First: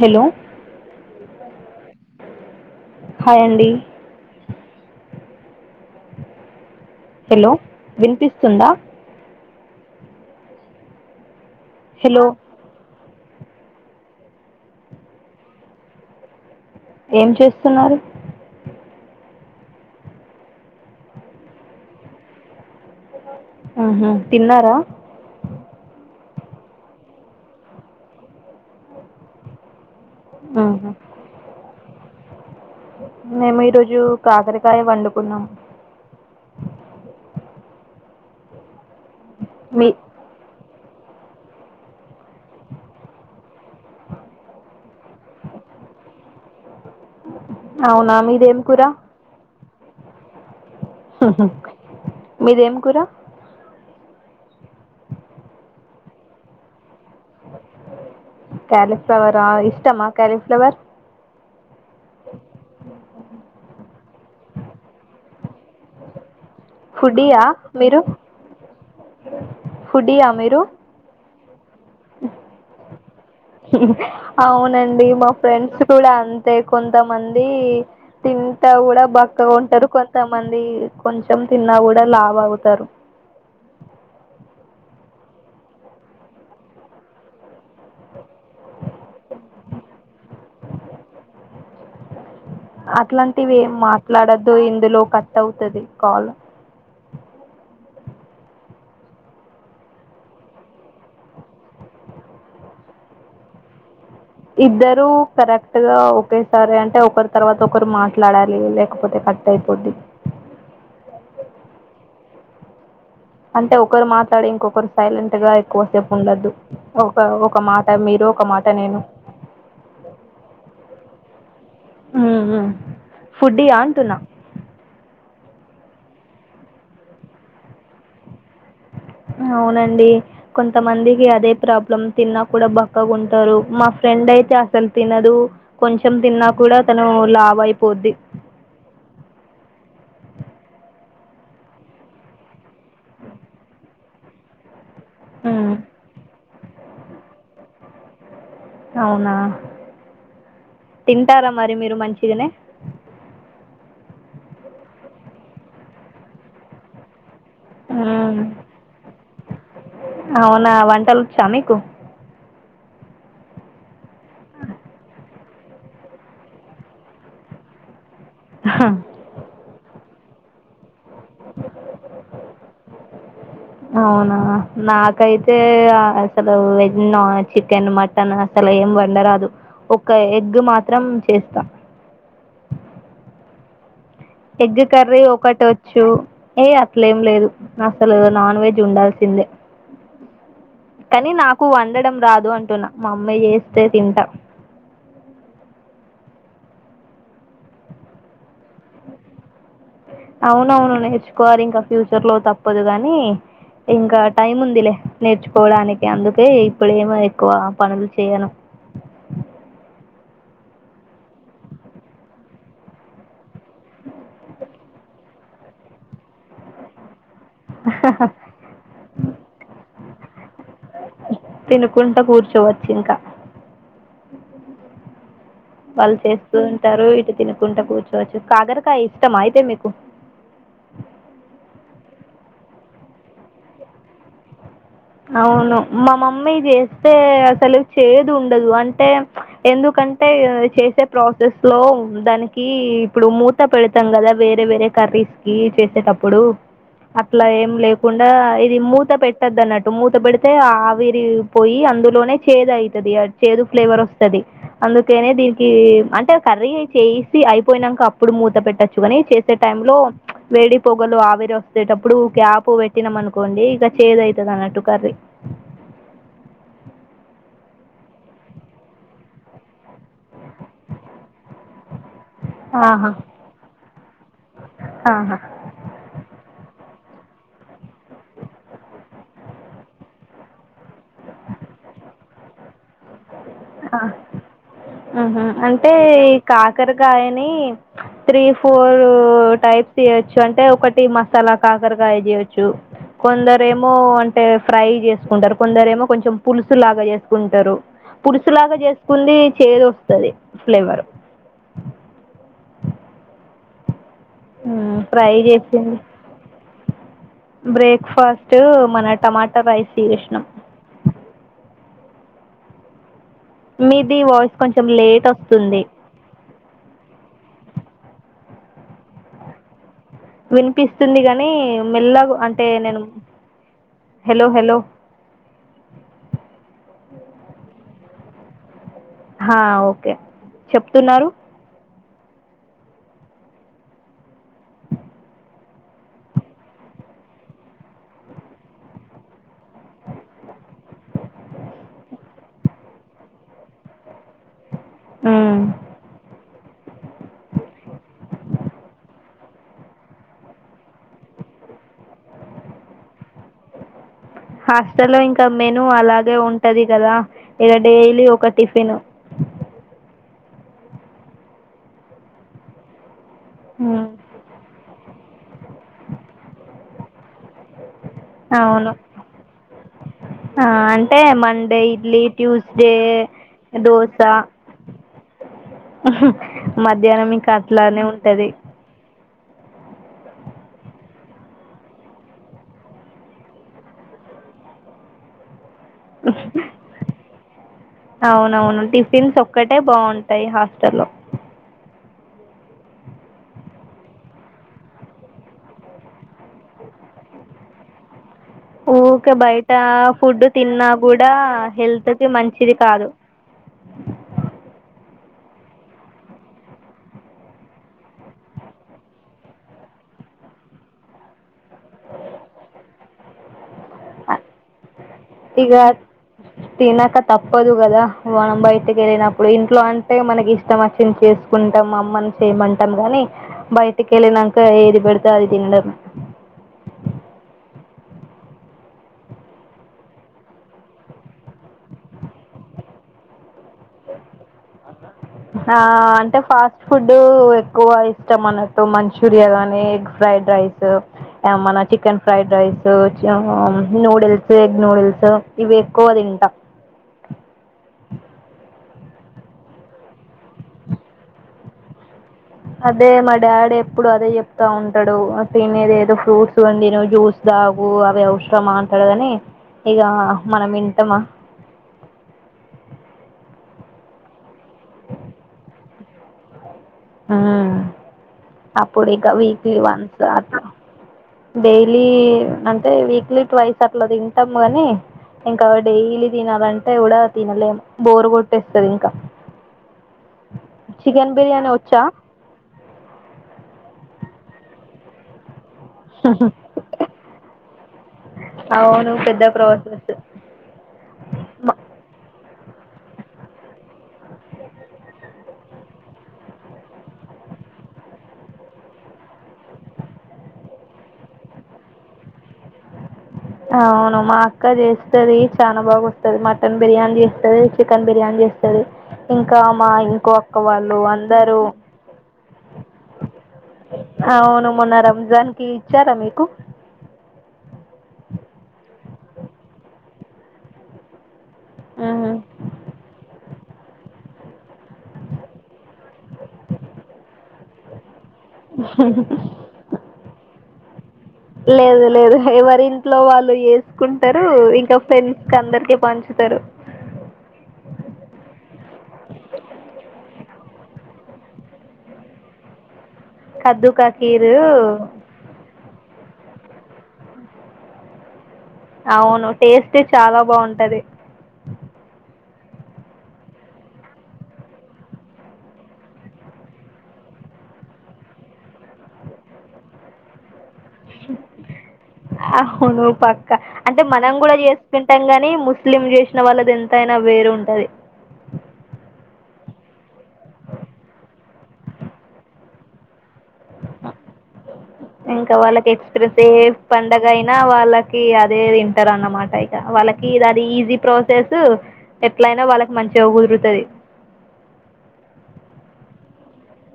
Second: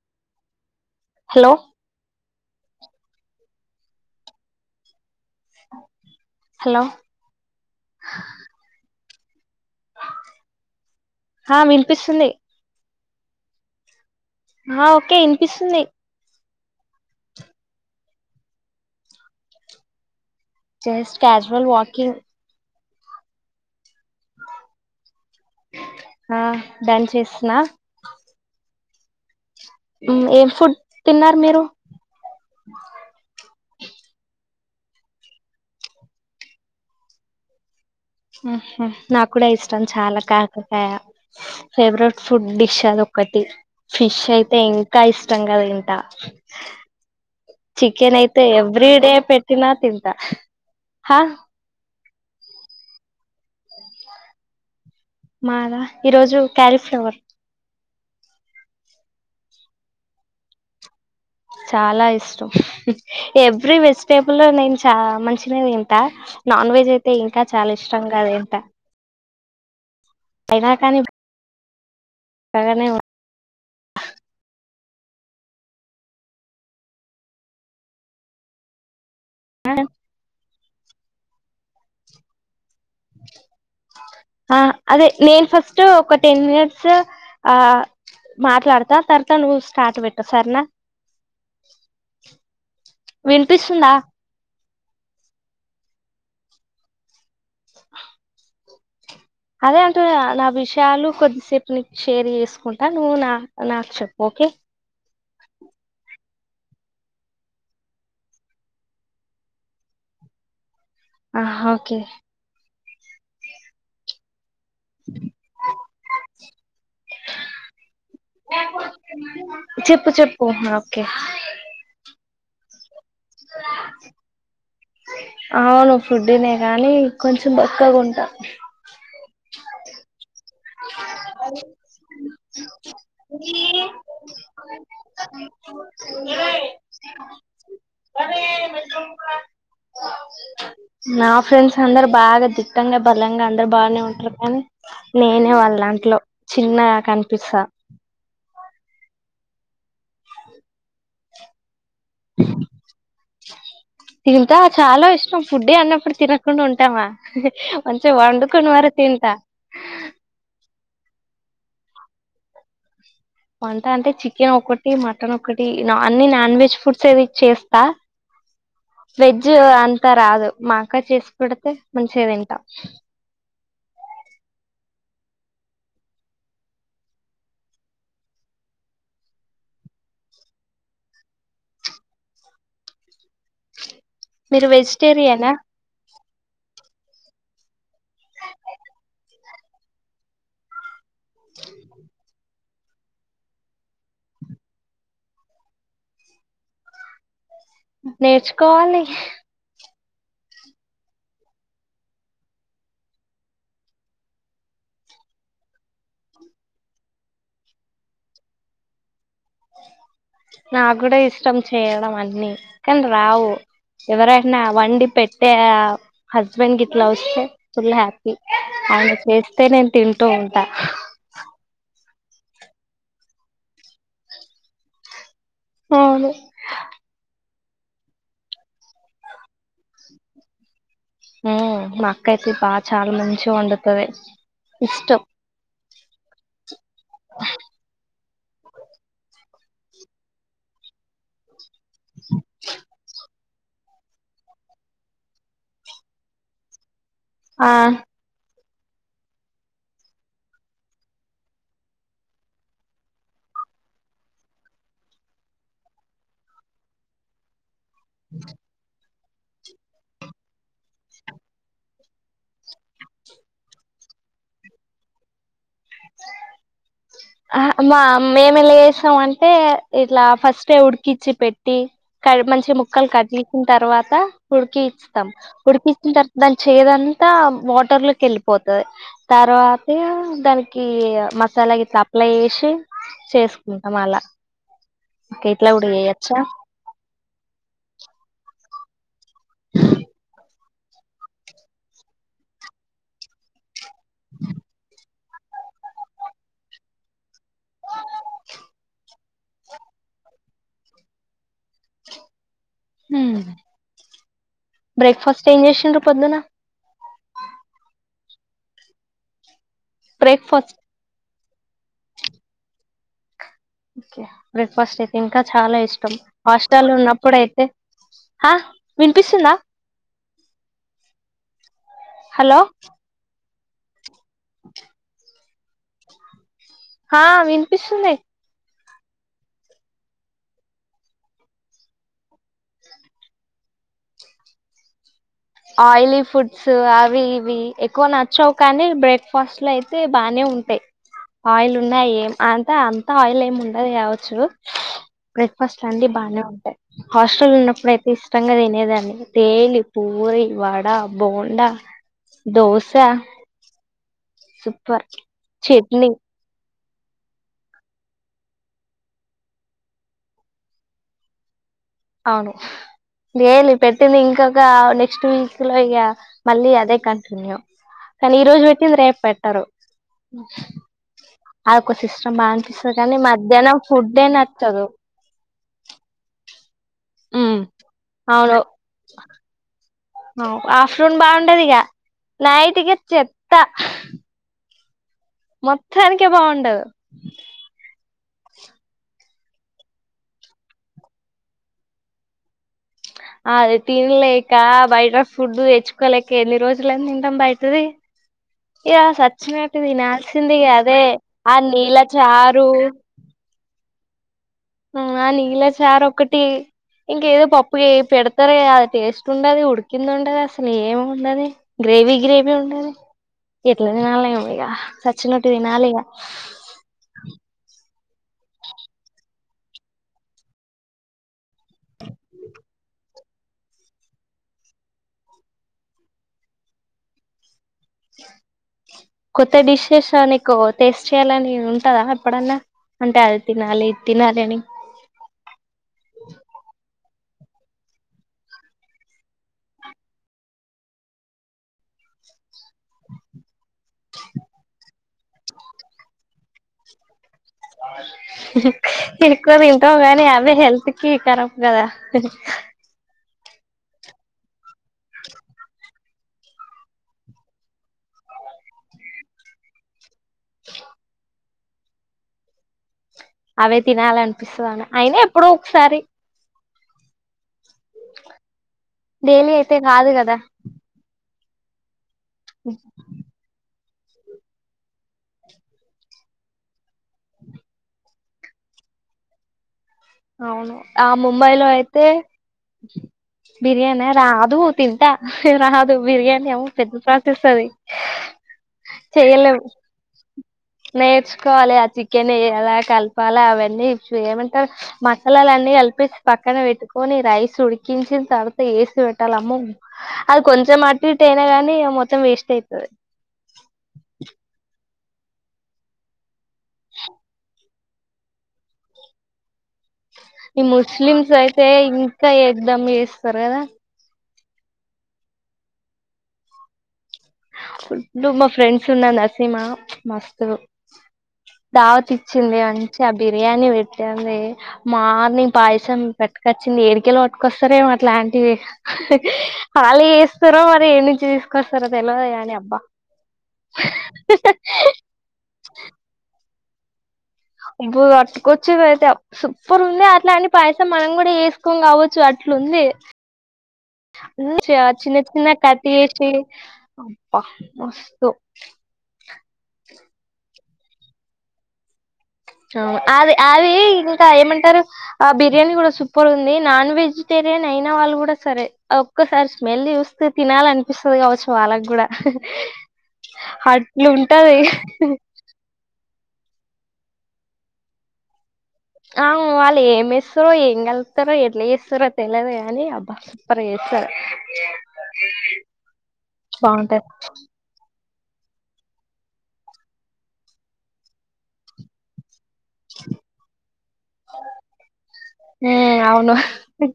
Hello hello hi అండి hello hello వినిపిస్తుందా హ హలో వినిపిస్తుంది ఆ ఓకే యినిపిస్తుంది ఏం చేస్తున్నారు జస్ట్ క్యాజువల్ వాకింగ్ ఆహా తిన్నారా హా డన్ చేస్తున్న ఉమ్ ఎం ఫుడ్ ఆహా తిన్నారు మీరు మేము ఈరోజు కాకరకాయ వండుకున్నాం ఉహుమ్ నాకూడా ఇష్టం మీ చాలా కాకరకాయ ఫేవరెట్ ఫుడ్ డిష్ అదొక్కటి ఫిష్ అయితే ఇంకా ఇష్టంగ తింటా చికెన్ అవునా అయితే మీదేం కూర ఎవ్రీడే పెట్టినా తింటా మీదెం కూర మాదా ఈరోజు క్యాలిఫ్లవర్ క్యాలీఫ్లవరా ఇష్టమా క్యాలిఫ్లవర్ చాలా ఇష్టం ఎవ్రీ వెజిటేబుల్ లో నేను చా మంచి గనే తింటా నాన్ వెజ్ అయితే ఇంకా ఫుడీయా చాలా ఇష్టంగా తింటా ఫుడియా మీరు అయినా కానీ బాగానే అవునన్ డి మా ఫ్రెండ్స్ కూడా అంతే కొంతమంది తింటా గుడా బ క్కగుంటరు కొంతమంది కొంచెం తిన్నా కూడా లావు అవుతారు అహ్ అదే నేను ఫస్ట్ ఒక టెన్ మినట్స్ ఆహ్ మాట్లాడతా తర్తా నువ్వు స్టార్ట్ పెట్టు సర్న అట్లాంటివి ఏం మాట్లాడద్దు ఇందులో కట్ అవుతది కాల్ అదే అంటున్న గా నా విషయాలు కొద్దిసేపుప్ షేర్ చేసుకుంటా నువ్వు నా నాక్చెప్ ఇద్దరూ కరెక్ట్ గా ఓకే సరే అంటే ఒకరి తర్వాత ఒకరు మాట్లాడాలి లేకపోతే కట్ అయిపోద్ది ఆ హకె అంటే ఒకరు మాట్లాడి ఇంకొ కరు సైలెంట్ గా ఎక్కువసేపు ఉండద్దు ఒక ఒక మాట మీరు ఒక మాట నేను చెప్పు చెప్పు హా కే ఫుడ్డి య అంటున్న అవును ఫుడ్డి నెగానీ కొంచెం బక్కగుంటా హ అవునండి కొంతమందికి అదే ప్రాబ్లమ్ తిన్నా కూడా బక్కగుంటరూ మా ఫ్రెండ్ అయితే అసలు తినదు కొంచెం తిన్నా కూడా తను ఓ లావ్వైపోద్ది నా ఫ్రెండ్స్ అందరు బాగా దిట్టంగా బలంగా అందరు బానే ఉంటరు కానీ నేనే ఉమ్, వాళ్ళ దాంట్లో చిన్నగా కనిపిస్తా అవునా తింటార మరి మీర్ రు మంచిగనే తింటా చాలా ఇష్టం ఫుడ్డీ అన్నప్పుడు తినకుండ ఉంటామా మంచిగా మ్మ్ వండుకొని మరి తింటా చ మీకు వంట అంటే చికెన్ ఒకటి మటన్ ఒకటి అన్ని నాన్ వెజ్ ఫుడ్స్ ఏవి చేస్తా వెజ్ అంతా రాదు మ అక్క చేసి పెడితే మంచిగాదిం టా అవునా నాకైతే అసలు వెజ్న్ చికెన్ మటన్ అసలు అలా ఏం వండరాదు ఒక ఎగ్ మాత్రం చేస్తా మీరు ఎగ్ కర్రీ వెజిటేరియనా ఒకటి వచ్చు ఏయి అట్లేం లేదు అసలు నాన్ వెజ్ ఉండాల్సిందే కానీ నాకు వండడం రాదు అం టున్నా మా అమ్మే చేస్తే తింటాం నేర్చుకోవాలి అవునవును నేర్చుకోవాలి ఇంకా ఫ్యూచర్ లో తప్పదు కాని ఇంకా టైం ఉందిలే నేర్చుకోవడానికి అందుకే ఇప్పుడేమో ఎక్కువ పనులు చేయను నాక్ కూడా ఇష్టం చేయడం అన్ని కానీ రావు ఎవరైనా వండి పెట్టే ఆ హస్బెండ్ గిట్లా వస్తే ఫుల్ హ్యాపీ అయన చేస్తే నేను తింటూ ఉంటా కుంట కూర్చోవచ్చు ఇంకా వాళ్ళు అవును చేస్తూ ఉంటారు ఇటు తిన్ కుంట కూర్చోవచ్చు కాకరకాయ ఇష్టం అయితే మీకు ఉ మ అక్క అయితే బాగ్ చాలా మంచిగా వండుతుంది అవును మా మమ్మీ చేస్తే అసలు చేదు ఉండదు అంటే ఎందుకంటే చేసే ప్రాసెస్ లో దానికి ఇప్పుడు మూ త పెడతాం కదా వేరే వేరే కర్రీస్ కి చేసేటప్పుడు అట్లా ఆ ఏం లేకుండా ఇది మూత పెట్టదు అన్నట్ మూత పెడితే ఆవిరి పోయి అందులోనే చేదు అయితది చేదు ఫ్లేవర్ వస్తది అందుకేనే దీనికి అంటే కర్రీ చేసి అయిపోయినాక అప్పుడు మూత పెట్టచ్చు అని చేసే టైమ్ లో వేడి పొగలు ఆవిరి వస్తేటప్పుడు క్యాప్ పెట్టినాం అనుకోండి ఇక చేద్ ఐతద్ అన్నట్టు కర్రీ హా మా మేమే లెస్నం అంటే ఇట్లా ఫస్ట్ ఉడికిచి పెట్టి కర్ మంచి ముక్కలు ఆహా కట్ చేసుకున్ తర్వాత ఉడికి స్తాం ఆహా ఉడిపిచ్చిన తర్వాత దాని చేదాన్ త వాటర్ లోకి వెళ్ళిపోతది తర్వాత దానిక్ కి మసాలా ఇట్లా అప్లై చేసి చేసు ఆ ఊహ్మ్మ్ ఇట్లా కూడా అంటే ఈ చేయొచ్చా కాకరకాయని త్రీ ఫోరు ఫోర్ టైప్స్ చేయచ్చు అంటే ఒకటి మసాలా కాకరకాయ చేయచు కొందరెమో ఏమో అంటే ఫ్రై చేసుకుంటారు కొందరు ఏమో కొంచెం పులుసు లాగా చేసుకుంటారు పులుసులాగా చేసుకుంది చేదు వస్తది ఫ్లేవర్ హ్మ్మ్ ఉహ్ ఫ్రై చేస్తుంది పొద్దున బ్రేక్ఫాస్ట్ టూ మన టమాట రైస్ చేస్నం బ్రేక్ఫాస్ట్ మీది ఓకే వాయిస్ కొంచెం బ్రేక్ఫాస్ట్ అయితే లేట్ ఇంకా చాలా వస్తుంది ఇష్టం హాస్టల్ ఉన్నప్పుడుయితే హ విన్పిస్తుందా వినిపిస్తుంది గాని మెల్లగా హలో అంటే నేను హలో హలో హ విన్పిస్తున్నాయి హ ఓకే చెప్తున్నారు ఆయిలీ ఫుడ్స్ అవి ఇవి ఎక్కువ నచ్చావు కానీ బ్రేక్ఫాస్ట్ లో అయితే బానే ఉంటాయి ఆయిల్ ఉన్నాయి ఏం అంత అంత ఆయిల్ ఏమి ఉండదు కావచ్చు మ్మ్ బ్రేక్ఫాస్ట లన్ని బానే ఉంటాయి హాస్టల్ ఉన్నప్పుడైయితే ఇష్టంగా తినేదాన్ని డైలీ పూ పూరి వడా బోండా దోశ సూపర్ హాస్టలో ఇంకా మెను చట్నీ అలాగే ఉం ఉంటది కదా ఈడ డైలీ ఒక టిఫిన్ అవును డైలీ మ్మ్ పెట్టింది ఇంకొక నెక్స్ట్ వీక్ లో ఇగ మళ్ళీ అదే కంటిన్యూ కానీ ఈ రోజు అవును పెట్టింది రేపు పెట్టరు ఆ అంటే మండే అదొక ఇడ్లీ సిస్టమ్ బాగా ట్యూస్డే అనిపిస్తుంది కానీ మధ్యాహ్నం దోశ ఫుడ్డే నచ్చదు మధ్యాహ్నం ఇంకా ఉమ్ అట్లానే ఉంటది అవును ఆఫ్టర్నూన్ బాగుండది ఇగ నైట్ కి చెత్త మొత్తానికె బాగుండదు అవునవును టిఫిన్స్ ఒక్కటే బాగుంటాయి హాస్టలో ఆడ తినలేక బయట ఫుడ్ తెచ్చుకోలేక ఎన్ని రోజులని తింటాం బయటది ఇగ ఊకే బయట సచినట్టు ఫుడ్ తినాల్సింది ఇగ తిన్నా అదే కూడా ఆ నీళ్ళ హెల్త్ కి చారు మంచిది కాదు ఆ నీళ్ళ చారు ఒక్కటి ఇంకేదో పప్పు ఏ పెడతార అది టేస్ట్ ఉండది ఉడికింది ఉండది అసలు ఏమి ఉండది గ్రేవి గ్రేవి ఉండది ఎట్లా తినలేమో ఇగ సచ్చినట్టు ఇక తినాలిగా తినక తప్పదు కదా మనం బయటకెళ్ళినప్పుడు ఇంట్లో అంటే మనకిష్టం వచ్చింది చెస్ కుంటాం అమ్మని చేయమంటాం కాని బయటకెళ్ళినంక ఏదిపడ్తే అది తినడం కొత్త డిషెస్ నీకు టేస్ట్ చేయ్యాలని ఉంటదా ఎప్పుడన్నా అంటే అ ఆ అంటే ఫాస్ట్ ఫుడ్ ఎక్కువ ఇష్టం మనకు మంచూరియా గానీ ఎగ్ ఫ్రైడ్ రైస్ మన chicken chicken fried rice noodles egg noodles ఇవి ఎక్కువ తింటం ఎక్కువ తింటాం కాని అవే హెల్త్ కి కరాబ్ కదా అదే మా డాడీ ఎప్పుడదే చెప్తా ఉంటాడు ఆతినేదేదో ఫ్రూట్స్ [unintelligible] జ్యూస్ తాగు అవి అవసరమా అంటాడు కానీ ఇగ మనం వింటామ అవే తినాలనిపిస్తదని అయినా ఎప్పుడో ఒకసారి ఆ అప్పుడిక డైలీ వీక్లీ అయితే కాదు వన్స్ కదా డైలీ లీ అంటే వీక్లీ ట్వైస్ అట్ల తింటాము కానీ ఇంకా డైలీ తినాలంటే కూడా తినలేం బోరు కొట్టేస్తదింకా అవును ఆ ముంబైలో అయితే బిర్యాని ఆ రాదు తింటా రాద్ బిర్యానీ అమ్మో పెద్ద ప్రాసెస్ అది అవును పెద్ద చెయలేము ప్రాసెస్ నేర్చుకోవాలి ఆ చికెన్ వే ఎలా కలపాలా అవన్నీ వేయమంటారు మసాలాలన్నీ కలిపేసి పక్కన పెట్టుకొని రైస్ ఉడికించిన తర్వాత వేసి పెట్టాలమ్మో అది కొంచెం అటిటు అయినా గానీ మొత్తం వేస్ట్ అయితది ఆ అవును మా అక్క చేస్తది చాలా బాగా వస్తది మటన్ బిర్యానీ చేస్తది చికెన్ బిర్యానీ చేస్తది ఇంకా మా అక్క ఈ వాళ్ళు ముస్లిమ్స్ అందరూ అయితే ఇంకా ఎక్దాం చేస్తరు కదా అవును మొన్న రంజాన్ కి ఇచ్చారా మీకు? అప్పుడు మా ఫ్రెండ్స్ ఉండే నరసింహ మస్తు ఉహు దావతిచ్చింది మంచిగా బిర్యానీ పెట్టింది. మార్నింగ్ పాయసం పట్టుకొచ్చింది ఏడికెలి పట్టుకొస్తరో ఏమో అట్లాంటి ఆళ్ళే చేస్తరో మరి ఏనుంచి తీసుకొస్తారో తెల్వద్ గాని అబ్బా ఎవర్ ఇంట్లో వాళ్ళు చేస్కుంటరు ఇంకా ఫ్రెండ్స్క్ అందరికి పంచుతరు ఇప్పు గట్టుకొచ్చింది అయితే అప్ సుప్పర్ ఉంది అట్ల అని పాయసం మనం కూడ ఏస్కోం కావచ్చు అట్ లుంది కద్దు కా ఊ ఖీరు చ్ చిన్న చిన్న క [unintelligible] అబ్బ మస్తు అవును టేస్టే చాల బావుంటది. ఊ అది ఆవి ఇంకా ఏమంటరు అ బిర్యానీ కూడా సుప్పర్ ఉంది నాన్ వెజ్ టెరియన్ అయిన వాళ్ళు కూడా సరే ఒక్కసారి స్మెల్ చూస్తే తినాలన్ అహును పక్క అంటె అట్లు మనం గూడ ఉంటది చేస్తుంటం కని ముస్లిం చేష్ వాళ్లద్ ఎంతైనా వేర్ ఉంటది. ఆ వాళ్ళు ఏమ్ ఏస్తరో ఏం కల్ప్తరో ఎట్ల చేస్తరో తెలదు కాని అబ్బా. సూపర్ చేస్తారు ఇంక వాళ్ళకి ఎక్స్ప్రెస్ ఏ బాగుంటది పండగ ఐనా వాళ్ళ కి అదే తింటర్ అన్నమాట ఇగ వాళ్ళకి ఇగ అది ఈజీ ప్రాసెసు ట్లైనా వాళ్ళక్ మంచిగ కుద్రుతది. హి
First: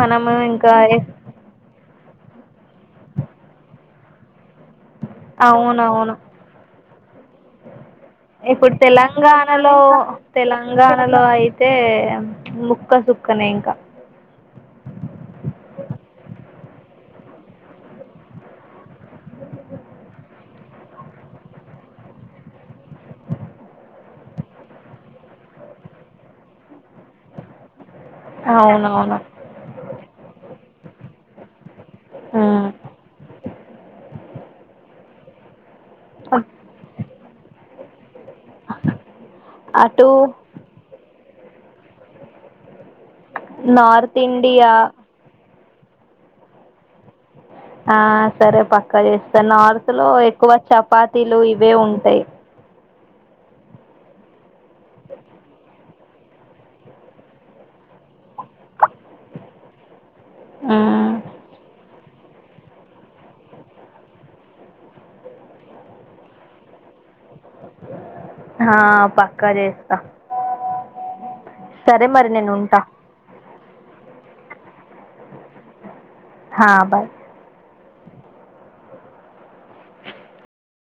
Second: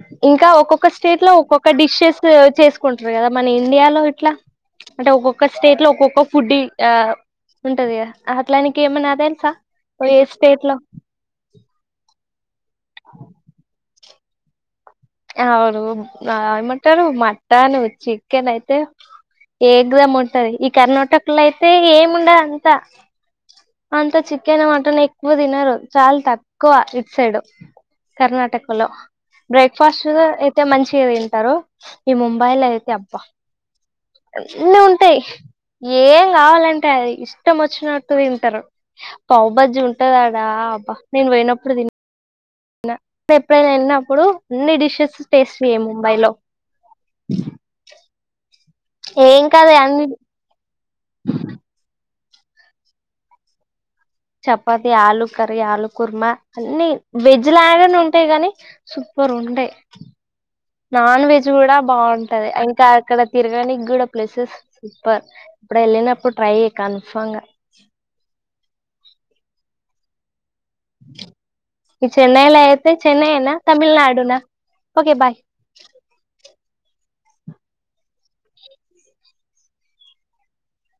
మనము ఇంకా ఒక్కొక్క ఎ- స్టేట్ లో ఒక్కొక్క డిష్షెస్ చేస్కుంటర్ కదా మన ఇండియాలో ఇట్ల అంటె ఒక్కొక్క స్టేట్ లో ఒక్కొక్క ఫుడ్డి ఆ ఉంటది కదా ఇప్పుడ్ అట్లానికి ఏమన్నా తెలుసా తెలంగాణలో ఏ స్టేట్ లో తెలంగాణలొ ఐతే ముక్క సుక్కనె ఇంక ఔను ఆ ఏమంటరు మట్టను, చిక్కెన్ అయితే ఏగ్ధం ఉంటది ఇ కర్నాటక్లొ అయితే ఇగ్ ఏం ఉండద్ అంత. అంత చిక్కెన్, మట్టన్ ఎక్వ తినరు చాల తక్వ ఇట్ సైడు. కర్ణాటకలొ అవునవును బ్రే ఫాస్టుగా అయితే మంచిగ తింటరు. ఈ మొంబైలో ఉమ్. అయితే అబ్బ అన్నుంటయ్ ఏం కావాలంటె అది ఇష్టం ఒచ్చినట్టు తింటరు. పావ్ బజ్జి అటు ఉంటదాడా అబ్బ నేన్ వొయినప్పుడు దిన్ న ఎప్పుడైన నార్త్ ఎళ్నప్పుడు ఇండియా అన్ని డిష్షెస్ టేస్ట్ చెయ్ ముంబై లో ఆ సరే పక్క చేస్త కాదు నార్త్ అన్ని లో ఎక్కువ చపాతీలు ఇవే ఉంటయ్. చపాతి ఆలు కర్రీ ఆలు కుర్మ అన్ని వెజ్ లాగనె ఉంటయ్ గని సుప్పర్ ఉండే ఉమ్. నాన్ వెజ్ గుడ బాన్ టది ఇంకా అక్కడ తిర్గనిక్ గుడ ప్లెస్సెస్ సుప్పర్ ఇప్పుడ్ ఎళ్ళినప్పుడు ట్రై యి కన్ఫా అ హా పక్క జేస్త ఇ నేను చెన్నైలొ ఉంటా ఐతె చెన్నైఏనా, తమిళ్నాడునా ఒకె బాయ్ హా బ